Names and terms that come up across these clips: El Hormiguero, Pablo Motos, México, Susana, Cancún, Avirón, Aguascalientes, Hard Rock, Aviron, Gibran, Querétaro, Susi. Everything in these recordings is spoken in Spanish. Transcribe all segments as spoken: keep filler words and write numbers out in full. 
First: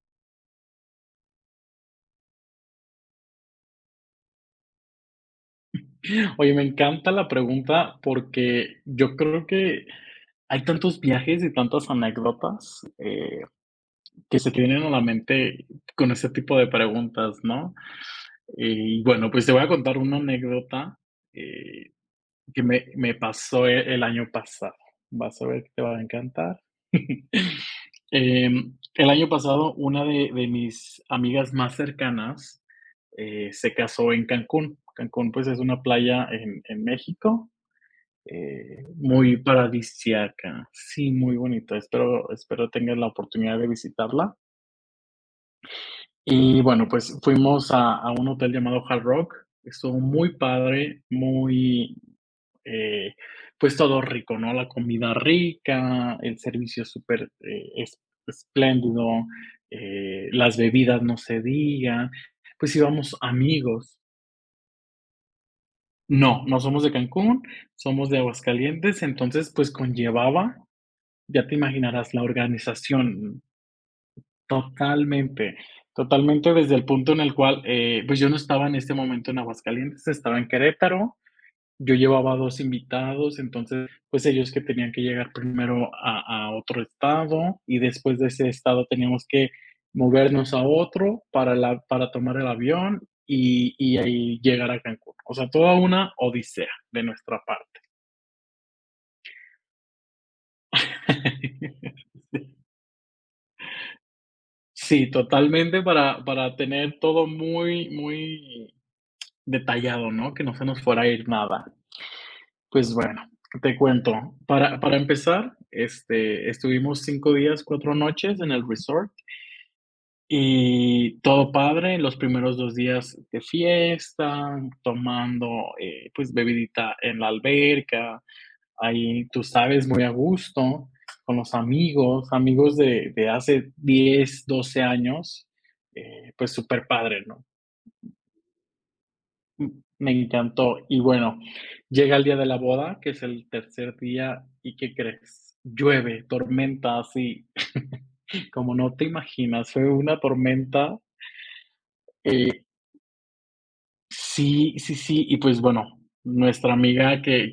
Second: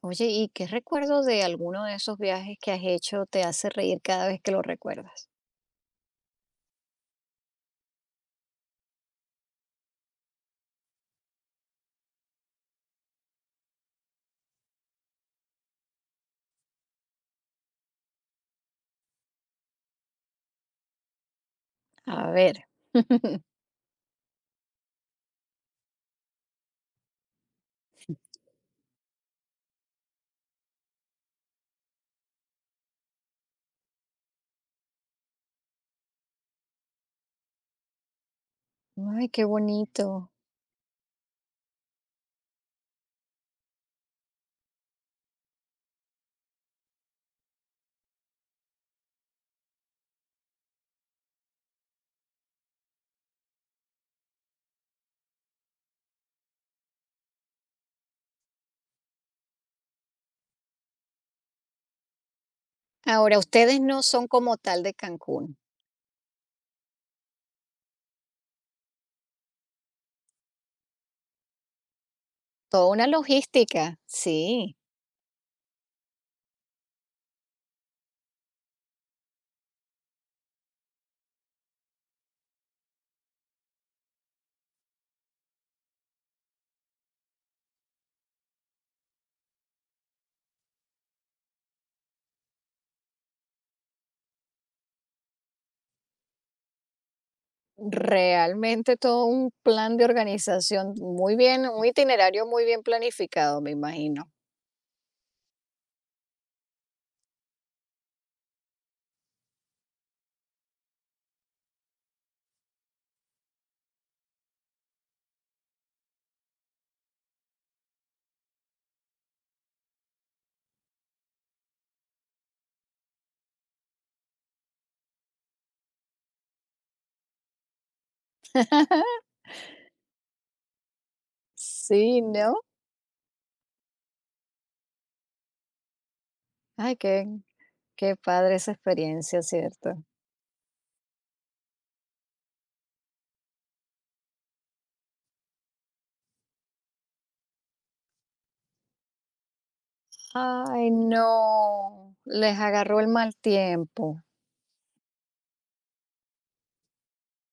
Oye, ¿y qué recuerdo de alguno de esos viajes que has hecho te hace reír cada vez que lo recuerdas? Oye, me encanta la pregunta porque yo creo que hay tantos viajes y tantas anécdotas, eh, que se te vienen a la mente con ese tipo de preguntas, ¿no? Eh, Y bueno, pues te voy a contar una anécdota, eh, A ver. que me me pasó e el año pasado. Vas a ver que te va a encantar. Em, el año pasado, una de de mis amigas más cercanas, eh, se casó en Cancún. Cancún, pues, es una playa en en México, eh, Ay, muy qué bonito. paradisiaca. Sí, muy bonita. Espero, espero tengas la oportunidad de visitarla. Y bueno, pues fuimos a, a un hotel llamado Hard Rock. Estuvo muy padre, muy, eh, pues todo rico, ¿no? La comida rica, el servicio súper eh, es- espléndido, eh, las bebidas no se digan. Pues íbamos Ahora, ustedes amigos. no son como tal de Cancún. No, no somos de Cancún, somos de Aguascalientes, entonces pues conllevaba. Ya te imaginarás la Toda una organización, logística, sí. totalmente, totalmente desde el punto en el cual, eh, pues, yo no estaba en este momento en Aguascalientes, estaba en Querétaro. Yo llevaba dos invitados, entonces, pues, ellos que tenían que llegar primero a a otro estado, y después de ese estado teníamos que movernos a otro para la para tomar el avión y y ahí llegar a Cancún. O sea, toda una odisea de nuestra parte. Realmente todo un plan de organización muy bien, un itinerario muy bien planificado, me imagino. Sí, totalmente para para tener todo muy, muy detallado, ¿no? Que no se nos fuera a ir nada. Pues bueno, te cuento. Para para empezar, este, estuvimos cinco días, cuatro noches en el resort y todo padre. Los primeros dos días de fiesta, tomando, eh, pues, bebidita en la alberca. Ahí tú sabes, muy a gusto, con los Sí, amigos, ¿no? amigos de de hace diez doce años, eh, pues súper Ay, padre, qué, ¿no? qué padre esa experiencia, Mm, ¿cierto? me encantó. Y bueno, llega el día de la boda, que es el tercer día, ¿y qué crees? Llueve, tormenta, así, como no te imaginas, fue una Ay, tormenta, no, les eh, agarró el mal tiempo. sí, sí, sí, y pues bueno, nuestra amiga que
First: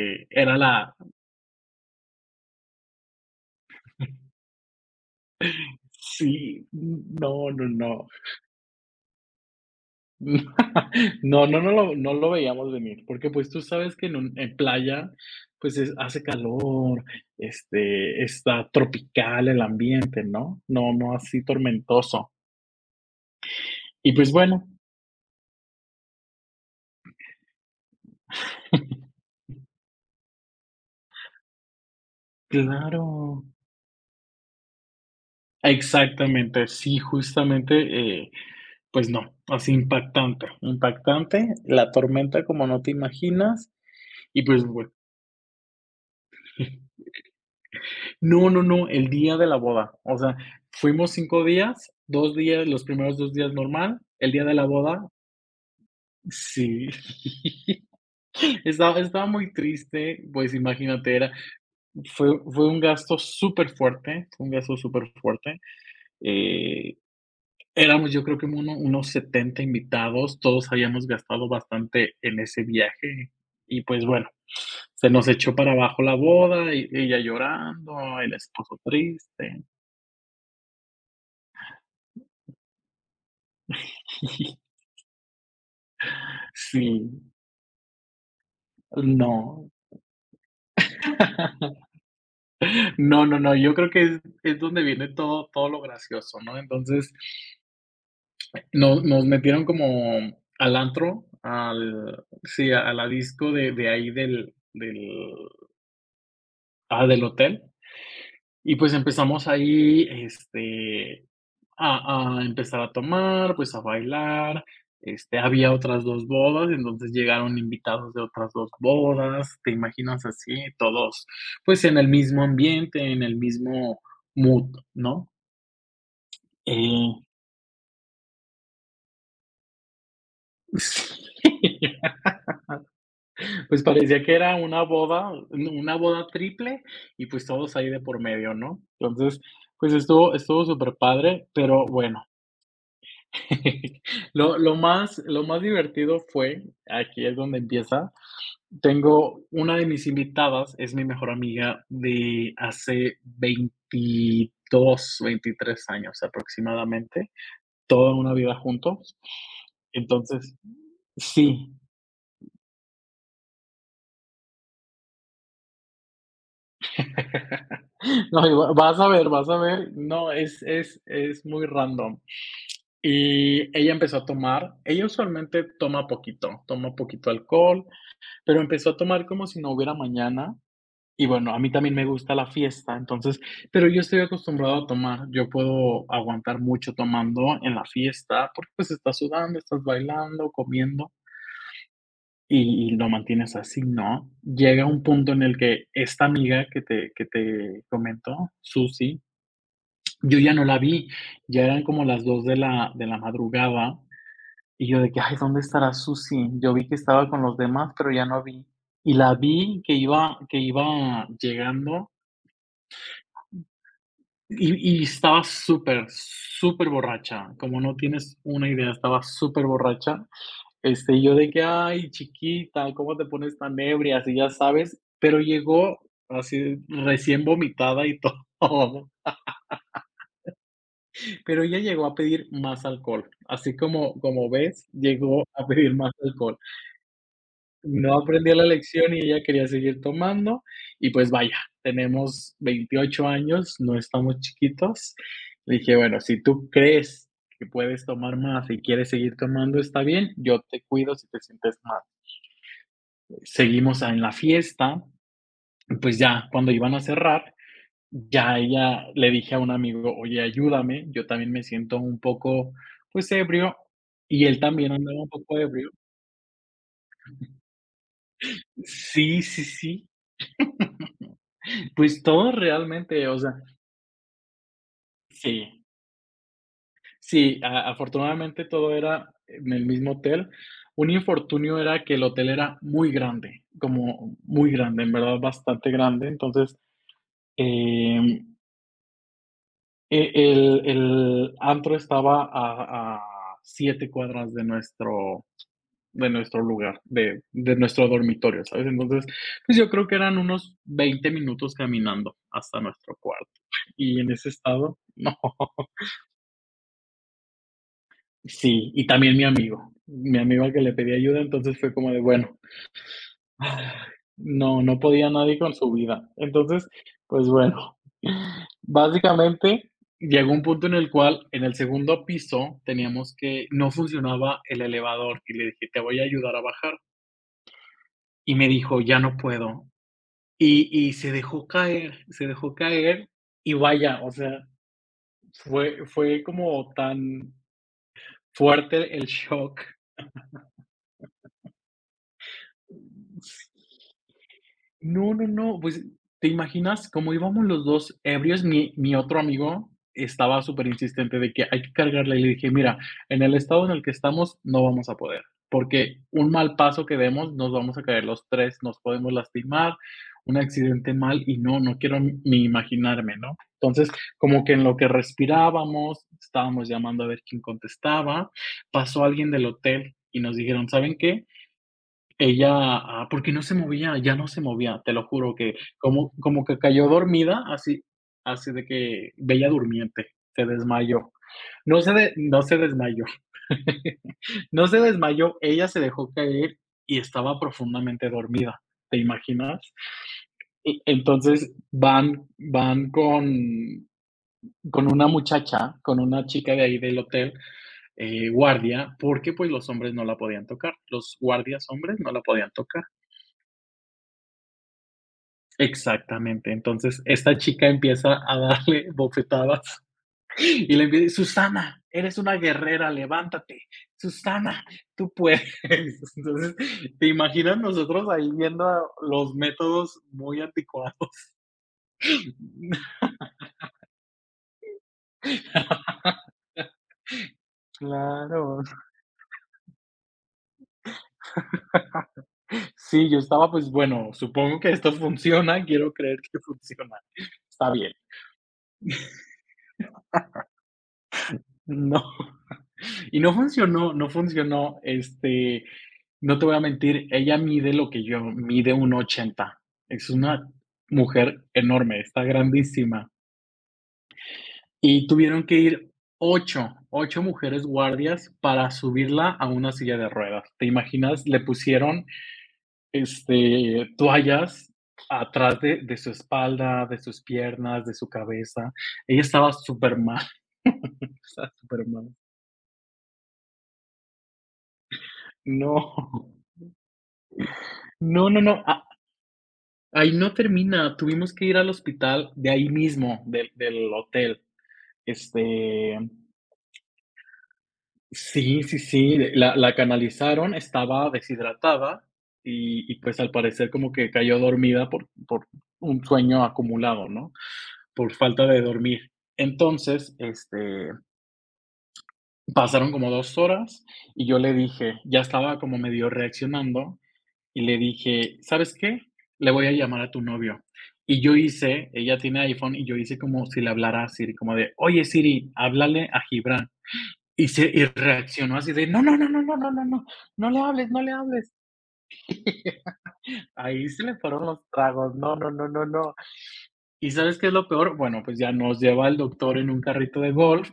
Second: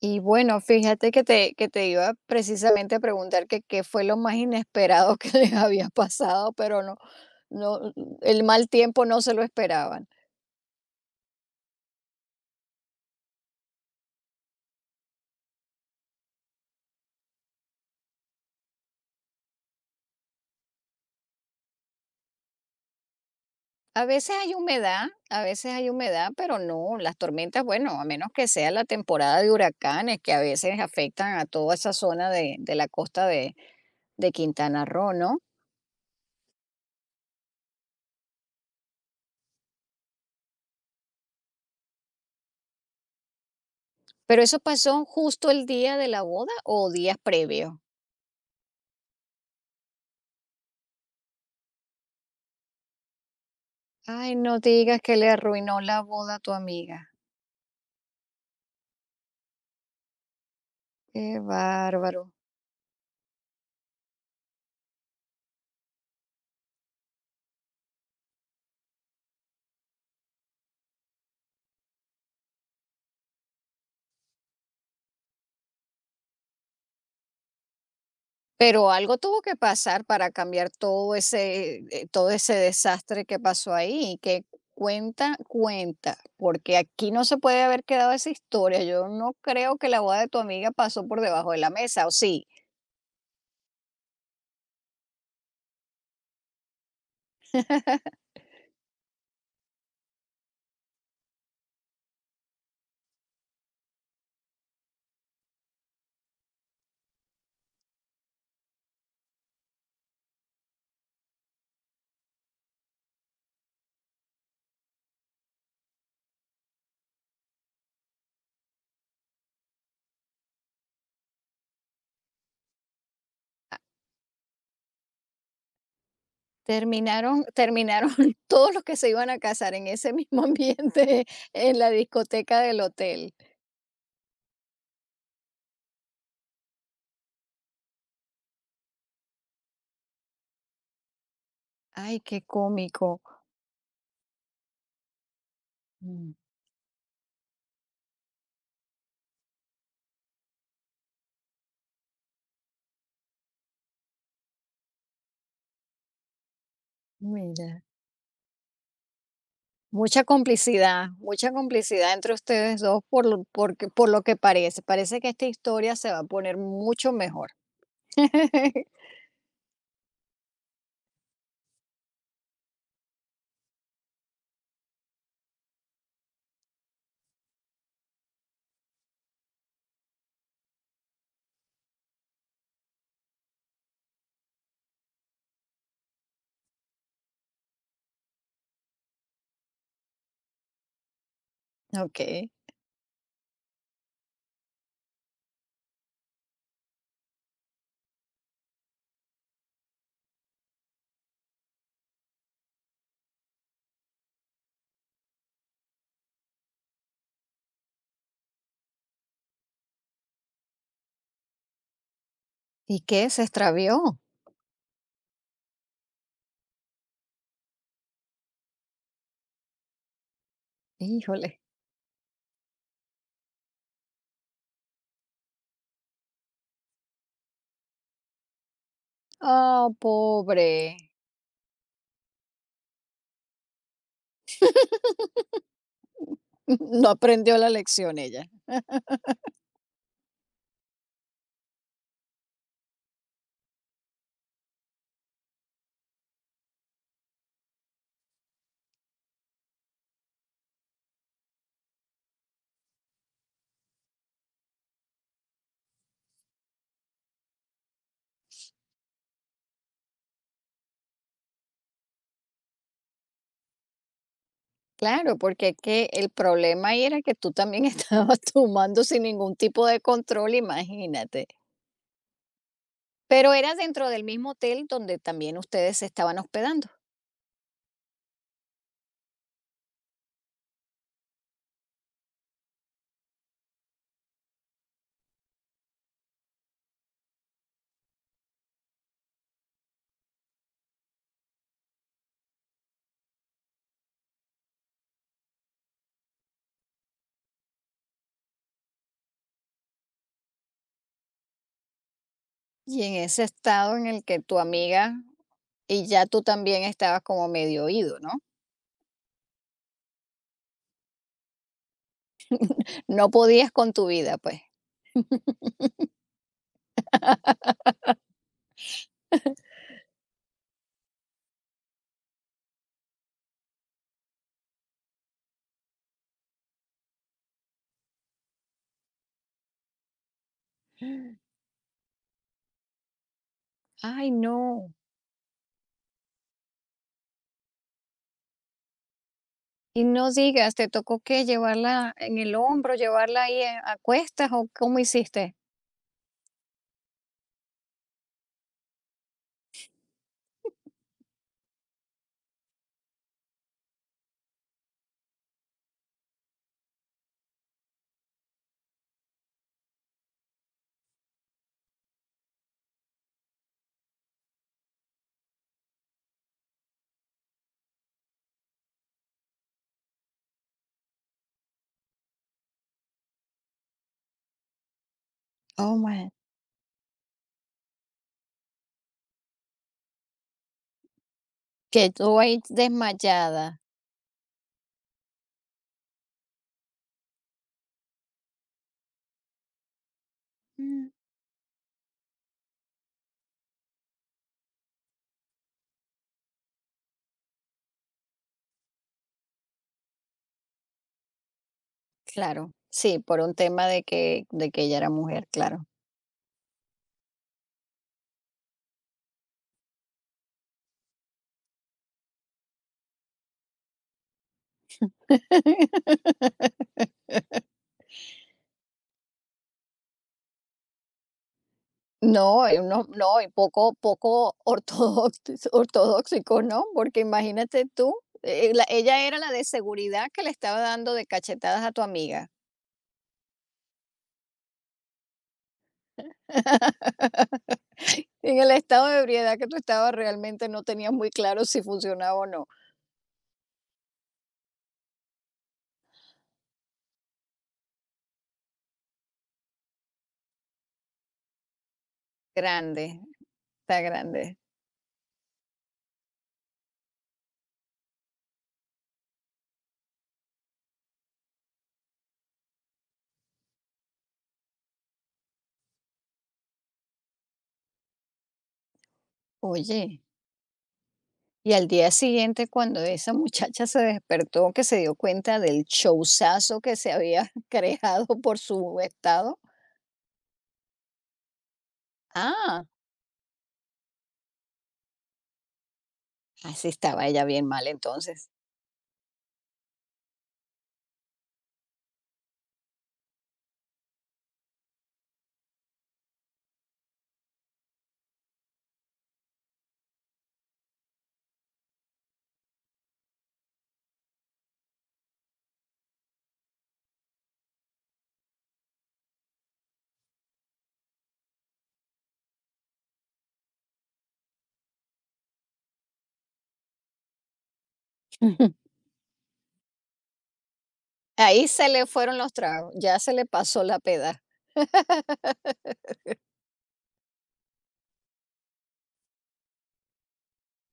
Y era bueno, la. fíjate que te que te iba precisamente a preguntar que qué fue lo más inesperado que les había pasado, Sí, pero no no, no, no, no. el mal tiempo no se lo esperaban. No, no, no lo no lo veíamos venir, porque, pues, tú sabes que en un en playa, pues, es hace calor, este, está tropical el ambiente, ¿no? No no así tormentoso. A Y, pues, veces hay bueno. humedad, a veces hay humedad, pero no, las tormentas, bueno, a menos que sea la temporada de huracanes, que a veces afectan a toda esa zona de de la costa Claro. de de Quintana Roo, ¿no? Exactamente, sí, justamente, eh, pues no, así impactante, impactante, la tormenta como no te imaginas Pero, y, ¿eso pues, bueno. pasó justo el día de la boda o días previos? No, no, no, el día de la boda. O sea, fuimos cinco días, dos días, los primeros dos días normal, el Ay, día de no la digas boda que le arruinó la boda a tu sí. amiga. Estaba estaba muy triste, pues imagínate, era Qué bárbaro. fue fue un gasto superfuerte, fue un gasto superfuerte. Eh, éramos yo creo que uno unos setenta invitados, todos habíamos gastado bastante en ese viaje y, pues, bueno, se nos echó para abajo la boda, e ella llorando, el esposo Pero algo tuvo que triste. pasar para cambiar todo ese, eh, todo ese desastre que pasó ahí, que cuenta, cuenta, porque aquí Sí, no se puede haber quedado esa historia. Yo no no. creo que la boda de tu amiga pasó por debajo de la mesa, o sí. No, no, no, yo creo que es es donde viene todo todo lo gracioso, ¿no? Entonces, nos nos metieron como al antro, al sí, a a la disco de de ahí del del ah, del hotel, y pues empezamos ahí, este, A a empezar a tomar, pues, a bailar. Este, había otras dos bodas, entonces llegaron invitados de otras dos bodas, ¿te imaginas así? Todos, pues, en el mismo ambiente, en el mismo mood, ¿no? Eh, Terminaron, terminaron todos los que se iban a casar en ese mismo ambiente sí, en la discoteca del hotel. pues, parecía que era una boda, no, una boda triple y, pues, todos ahí de por medio, ¿no? Entonces, pues, estuvo estuvo súper padre, pero Ay, bueno. qué cómico. lo lo más lo más divertido Mm, fue, aquí es donde empieza. Tengo una de mis invitadas, es mi mejor amiga de hace veintidós, veintitrés años aproximadamente, Mira. toda una vida juntos. Mucha Entonces, complicidad, mucha sí. complicidad entre ustedes dos por lo porque por lo que parece. Parece que esta historia se va a poner mucho mejor. No, y va- vas a ver, vas a ver. No, es, es, es muy random. Y ella empezó a tomar, ella usualmente toma poquito, toma poquito alcohol, pero empezó a tomar como si no hubiera mañana. Y bueno, a mí también me gusta la fiesta, entonces, pero yo estoy acostumbrado a tomar, yo puedo aguantar mucho tomando en la fiesta, porque pues estás sudando, estás bailando, comiendo ¿Ok? y y lo mantienes así, ¿no? Llega un punto en el que esta amiga que te que te comento, Susi, yo ya no la vi, ya eran como las dos de la de la madrugada, y yo de que: "Ay, ¿dónde estará Susi?". Yo vi que estaba con los demás, pero ya no vi. Y la vi que iba que iba llegando. ¿Y qué? ¿Se extravió? Y y estaba súper, súper borracha, como no tienes una idea, estaba súper borracha. Este, y yo de Híjole. que: "Ay, chiquita, ¿cómo te pones tan ebria?", así, ya sabes, pero llegó así recién vomitada y todo, Ah, pobre. pero ella llegó a pedir más alcohol, así como como ves, llegó a pedir más alcohol. No aprendió la lección No ella. aprendió la lección y ella quería seguir tomando, y pues vaya, tenemos veintiocho años, no estamos chiquitos. Le dije: "Bueno, si tú crees que puedes tomar más y quieres seguir tomando, está bien, yo te cuido si te sientes mal". Seguimos en la fiesta, pues ya cuando iban a cerrar, ya ella le dije a un amigo: "Oye, ayúdame, yo también me siento un poco, pues, ebrio", y él también andaba un Claro, poco porque es ebrio. que el problema ahí era que tú también estabas tomando sin Sí, ningún sí, tipo de sí. control, imagínate. Pues todos realmente, o Pero sea, era dentro del mismo hotel donde sí, también ustedes se estaban hospedando. sí, a afortunadamente todo era en el mismo hotel. Un infortunio era que el hotel era muy grande, como muy grande, en verdad bastante grande. Entonces, em, e el el antro estaba a a siete cuadras de nuestro de nuestro lugar, de de nuestro dormitorio, ¿sabes? Entonces, pues, yo creo que eran unos veinte minutos caminando hasta Y en nuestro ese cuarto, estado en y el en que ese tu estado, amiga. no. Y ya tú también estabas como medio oído, ¿no? Sí, y también mi amigo. Mi amigo al que le pedí ayuda, entonces fue como de, bueno, No podías con tu vida, pues. no, no podía nadie con su vida. Entonces, pues bueno, básicamente llegó un punto en el cual en el segundo piso teníamos que no funcionaba el elevador y le dije: "Te voy a ayudar a bajar". Y me dijo: "Ya no puedo". Y y se dejó caer, se dejó caer y vaya, Ay, o sea, no. fue fue como tan fuerte el shock. Y no digas, ¿te tocó qué? ¿Llevarla en el hombro, llevarla ahí a a cuestas o cómo No, no, hiciste? no, pues, ¿te imaginas? Como íbamos los dos ebrios, mi mi otro amigo estaba súper insistente de que hay que cargarla, y le dije: "Mira, en el estado en el que estamos no vamos a poder, porque un mal paso que demos nos vamos a caer los tres, nos podemos lastimar, un accidente mal y no, no quiero ni ni imaginarme", ¿no? Entonces, como que en lo que respirábamos, estábamos llamando a ver quién contestaba, pasó alguien del hotel y nos dijeron: "¿Saben qué? Ella, ah, porque no se movía, ya no se movía, te lo juro que Oh, man. como como que cayó dormida, así así de que bella durmiente, se desmayó. No Que se de tú ahí no se desmayó". desmayada. No se desmayó, ella se dejó caer y estaba profundamente dormida, ¿te imaginas? Y Mm. entonces van van con con una muchacha, con una chica de ahí del hotel, eh, guardia, porque, pues, los hombres no la podían tocar, los guardias hombres no la podían Claro, tocar. sí, por un tema de que de que ella era mujer, claro. Exactamente. Entonces, esta chica empieza a darle bofetadas y le empieza: "Susana, eres una guerrera, levántate. Susana, tú puedes". Entonces, ¿te imaginas nosotros ahí viendo los métodos muy anticuados? No, eh, no, no, y poco poco ortodox ortodoxico, ¿no? Porque imagínate tú, eh, Claro. la ella era la de seguridad que le estaba dando de cachetadas a tu amiga. Sí, yo estaba, pues bueno, supongo que esto funciona, quiero creer que funciona. Está bien. En el estado de ebriedad que tú estabas, realmente no tenías muy claro si No. funcionaba o no. Y no funcionó, no funcionó, este, no te voy a mentir, ella mide lo que yo, mide un ochenta. Es una mujer enorme, está Grande, grandísima. está grande. Y tuvieron que ir ocho, ocho mujeres guardias para subirla a una silla de ruedas. ¿Te imaginas? Le pusieron, este, toallas atrás de de su espalda, de sus piernas, de su cabeza. Ella estaba Oye, supermal, estaba y al súper día mal. siguiente, cuando esa muchacha se despertó, que se dio cuenta del No, showzazo que se había creado no, por no, no. su estado, Ahí no termina, tuvimos que ir al hospital de ah, ahí mismo, del del hotel. Este, así estaba ella bien mal entonces. sí, sí, sí, la la canalizaron, estaba deshidratada y y, pues, al parecer como que cayó dormida por por un sueño acumulado, ¿no? Por falta de dormir. Entonces, este, pasaron como dos horas y yo le dije ya estaba como medio reaccionando. Y le dije: "¿Sabes qué? Le voy a llamar a tu novio". Y yo hice, ella tiene iPhone, y yo hice como si le hablara a Siri, como de: "Oye, Siri, háblale a Gibran". Y se y Ujú. reaccionó así de: "No, no, no, no, no, no, no, no, no le hables, no le Ahí hables". se le fueron los tragos, ya se le pasó la Ahí se le peda. fueron los tragos. No, no, no, no, no. ¿Y sabes qué es lo peor? Bueno, pues ya nos lleva el doctor en un carrito de golf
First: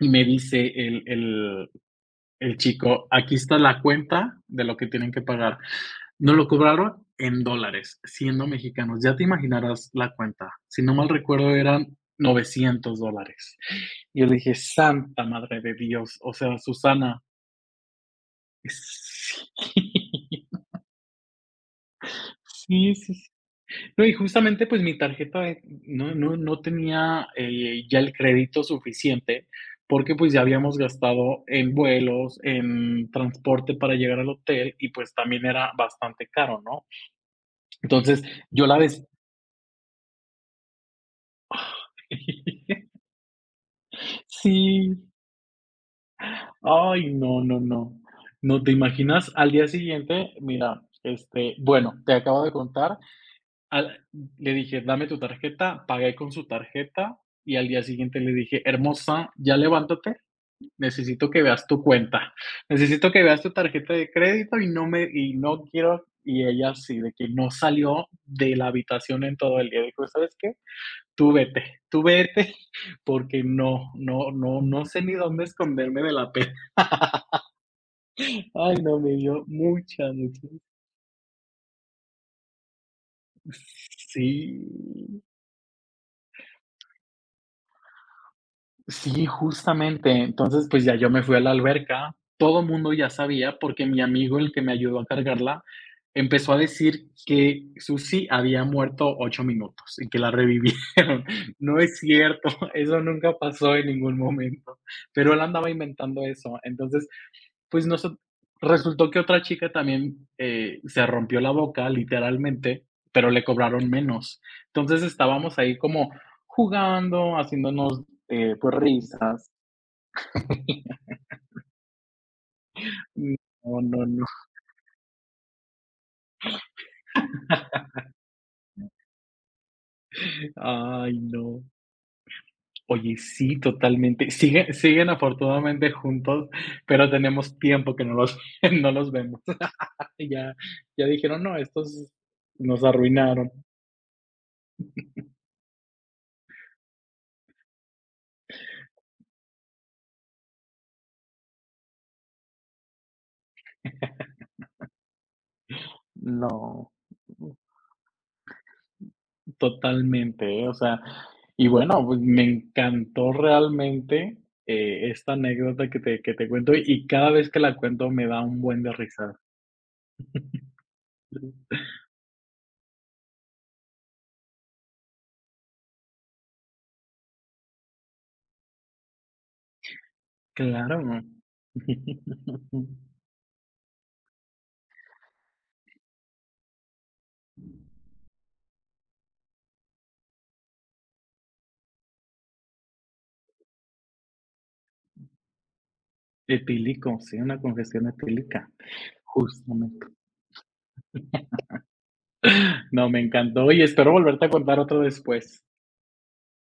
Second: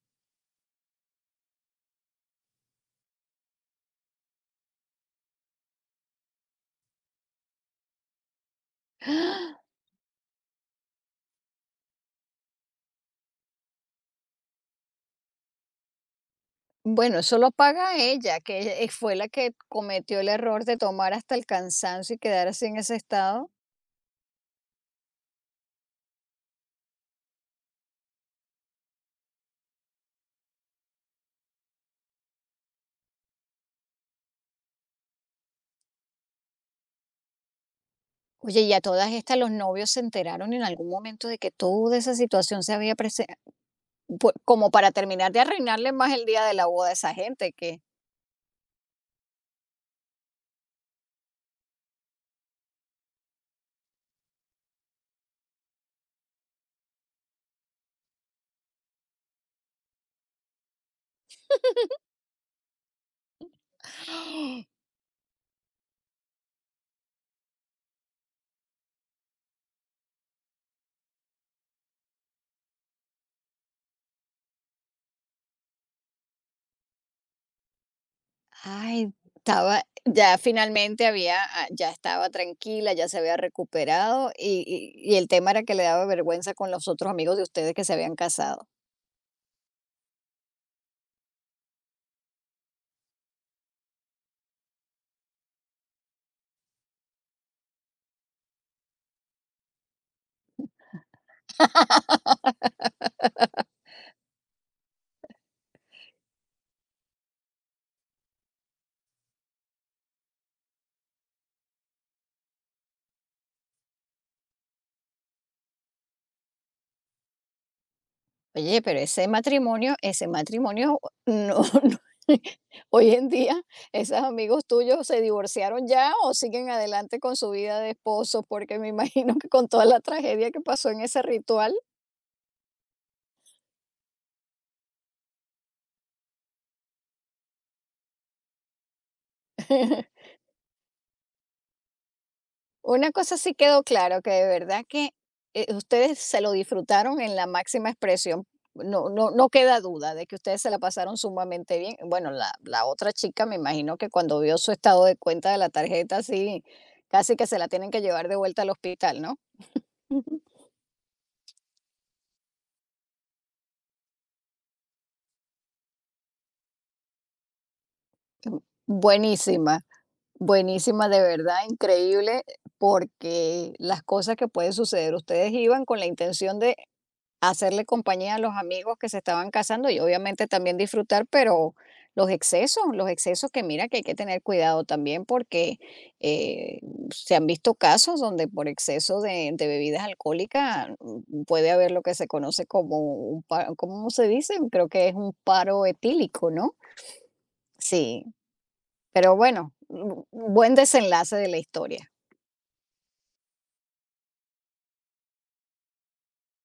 y me dice el el el chico: "Aquí está la cuenta de lo que tienen que pagar". Nos lo cobraron en dólares, siendo mexicanos. Ya te imaginarás la cuenta. Si no mal recuerdo, eran novecientos dólares. Y yo dije: "Santa Madre de Dios, o sea, Bueno, Susana". eso lo paga ella, que ella, eh, fue la que cometió el error de tomar hasta el cansancio y quedarse en ese Sí, sí, sí. estado. No, y justamente, pues, mi tarjeta de no no no tenía, eh, ya el crédito suficiente, porque, pues, ya habíamos gastado en vuelos, en transporte para llegar al hotel y, pues, también era bastante caro, ¿no? Entonces, Oye, yo y la a des todas estas los novios se enteraron en algún momento de que toda esa situación se había presentado como para Sí. terminar de arruinarle más el día de la boda a Ay, esa no, gente no, que. no. No, ¿te imaginas? Al día siguiente, mira, este, bueno, te acabo de contar, al le dije: "Dame tu tarjeta", pagué con su tarjeta y al día siguiente le dije: "Hermosa, ya levántate. Necesito que veas tu cuenta, necesito que veas tu tarjeta de crédito", y no me y no quiero, y ella así de que no salió de la habitación en todo el día. Dijo: "¿Sabes qué? Tú vete, tú vete, porque no, no, no, no sé ni dónde esconderme de la pena". Ay, no, me Ay, dio estaba mucha, ya mucha. finalmente había ah, ya estaba tranquila, ya se había Sí. recuperado, y y y el tema era que le daba vergüenza con los otros amigos de ustedes que se habían casado. Sí, justamente. Entonces, pues, ya yo me fui a la alberca. Todo mundo ya sabía, porque mi amigo, el que me ayudó a cargarla, empezó a decir que Susi había muerto ocho minutos y que la revivieron. No es cierto, eso nunca pasó en ningún momento, pero él andaba inventando eso. Entonces, pues noso resultó que otra chica también, eh, se rompió la boca, literalmente, pero le cobraron menos. Entonces, estábamos ahí como jugando, haciéndonos, eh, pues, Oye, pero ese risas. matrimonio ese matrimonio no no hoy en día, No, no, esos no. amigos tuyos, ¿se divorciaron ya o siguen adelante con su vida de esposos? Porque me imagino que con toda la tragedia Sí, que pasó en ay, ese no. ritual. Oye, sí, totalmente. Sigue siguen afortunadamente juntos, pero tenemos tiempo que no los no los vemos. Ya ya dijeron: "No, estos nos Una cosa arruinaron". sí quedó claro, que de verdad que, eh, ustedes se lo disfrutaron en la máxima expresión. No no no queda duda de que ustedes se la pasaron sumamente bien. Bueno, la la otra chica, me imagino que cuando vio su estado de cuenta de la tarjeta, sí, No. casi que se la tienen que llevar de vuelta al hospital, ¿no? Totalmente, ¿eh? O sea, y bueno, pues, me encantó realmente, eh, esta anécdota que te que te cuento, y cada vez que la cuento me da un buen de risa. Buenísima, buenísima, de verdad, increíble, porque las cosas que pueden suceder, ustedes iban con la intención de hacerle compañía a los amigos que se estaban casando y obviamente también Claro. disfrutar, pero los excesos, los excesos que mira que hay que tener cuidado también porque eh, se han visto casos donde por exceso de, de bebidas alcohólicas mm, puede haber lo que se conoce como un paro, ¿cómo se dice? Creo que es un paro etílico, ¿no? Etílico, sí, una congestión Sí, etílica, pero bueno, justamente. mm, buen desenlace de la historia. No, me encantó y espero volverte a contar otro después.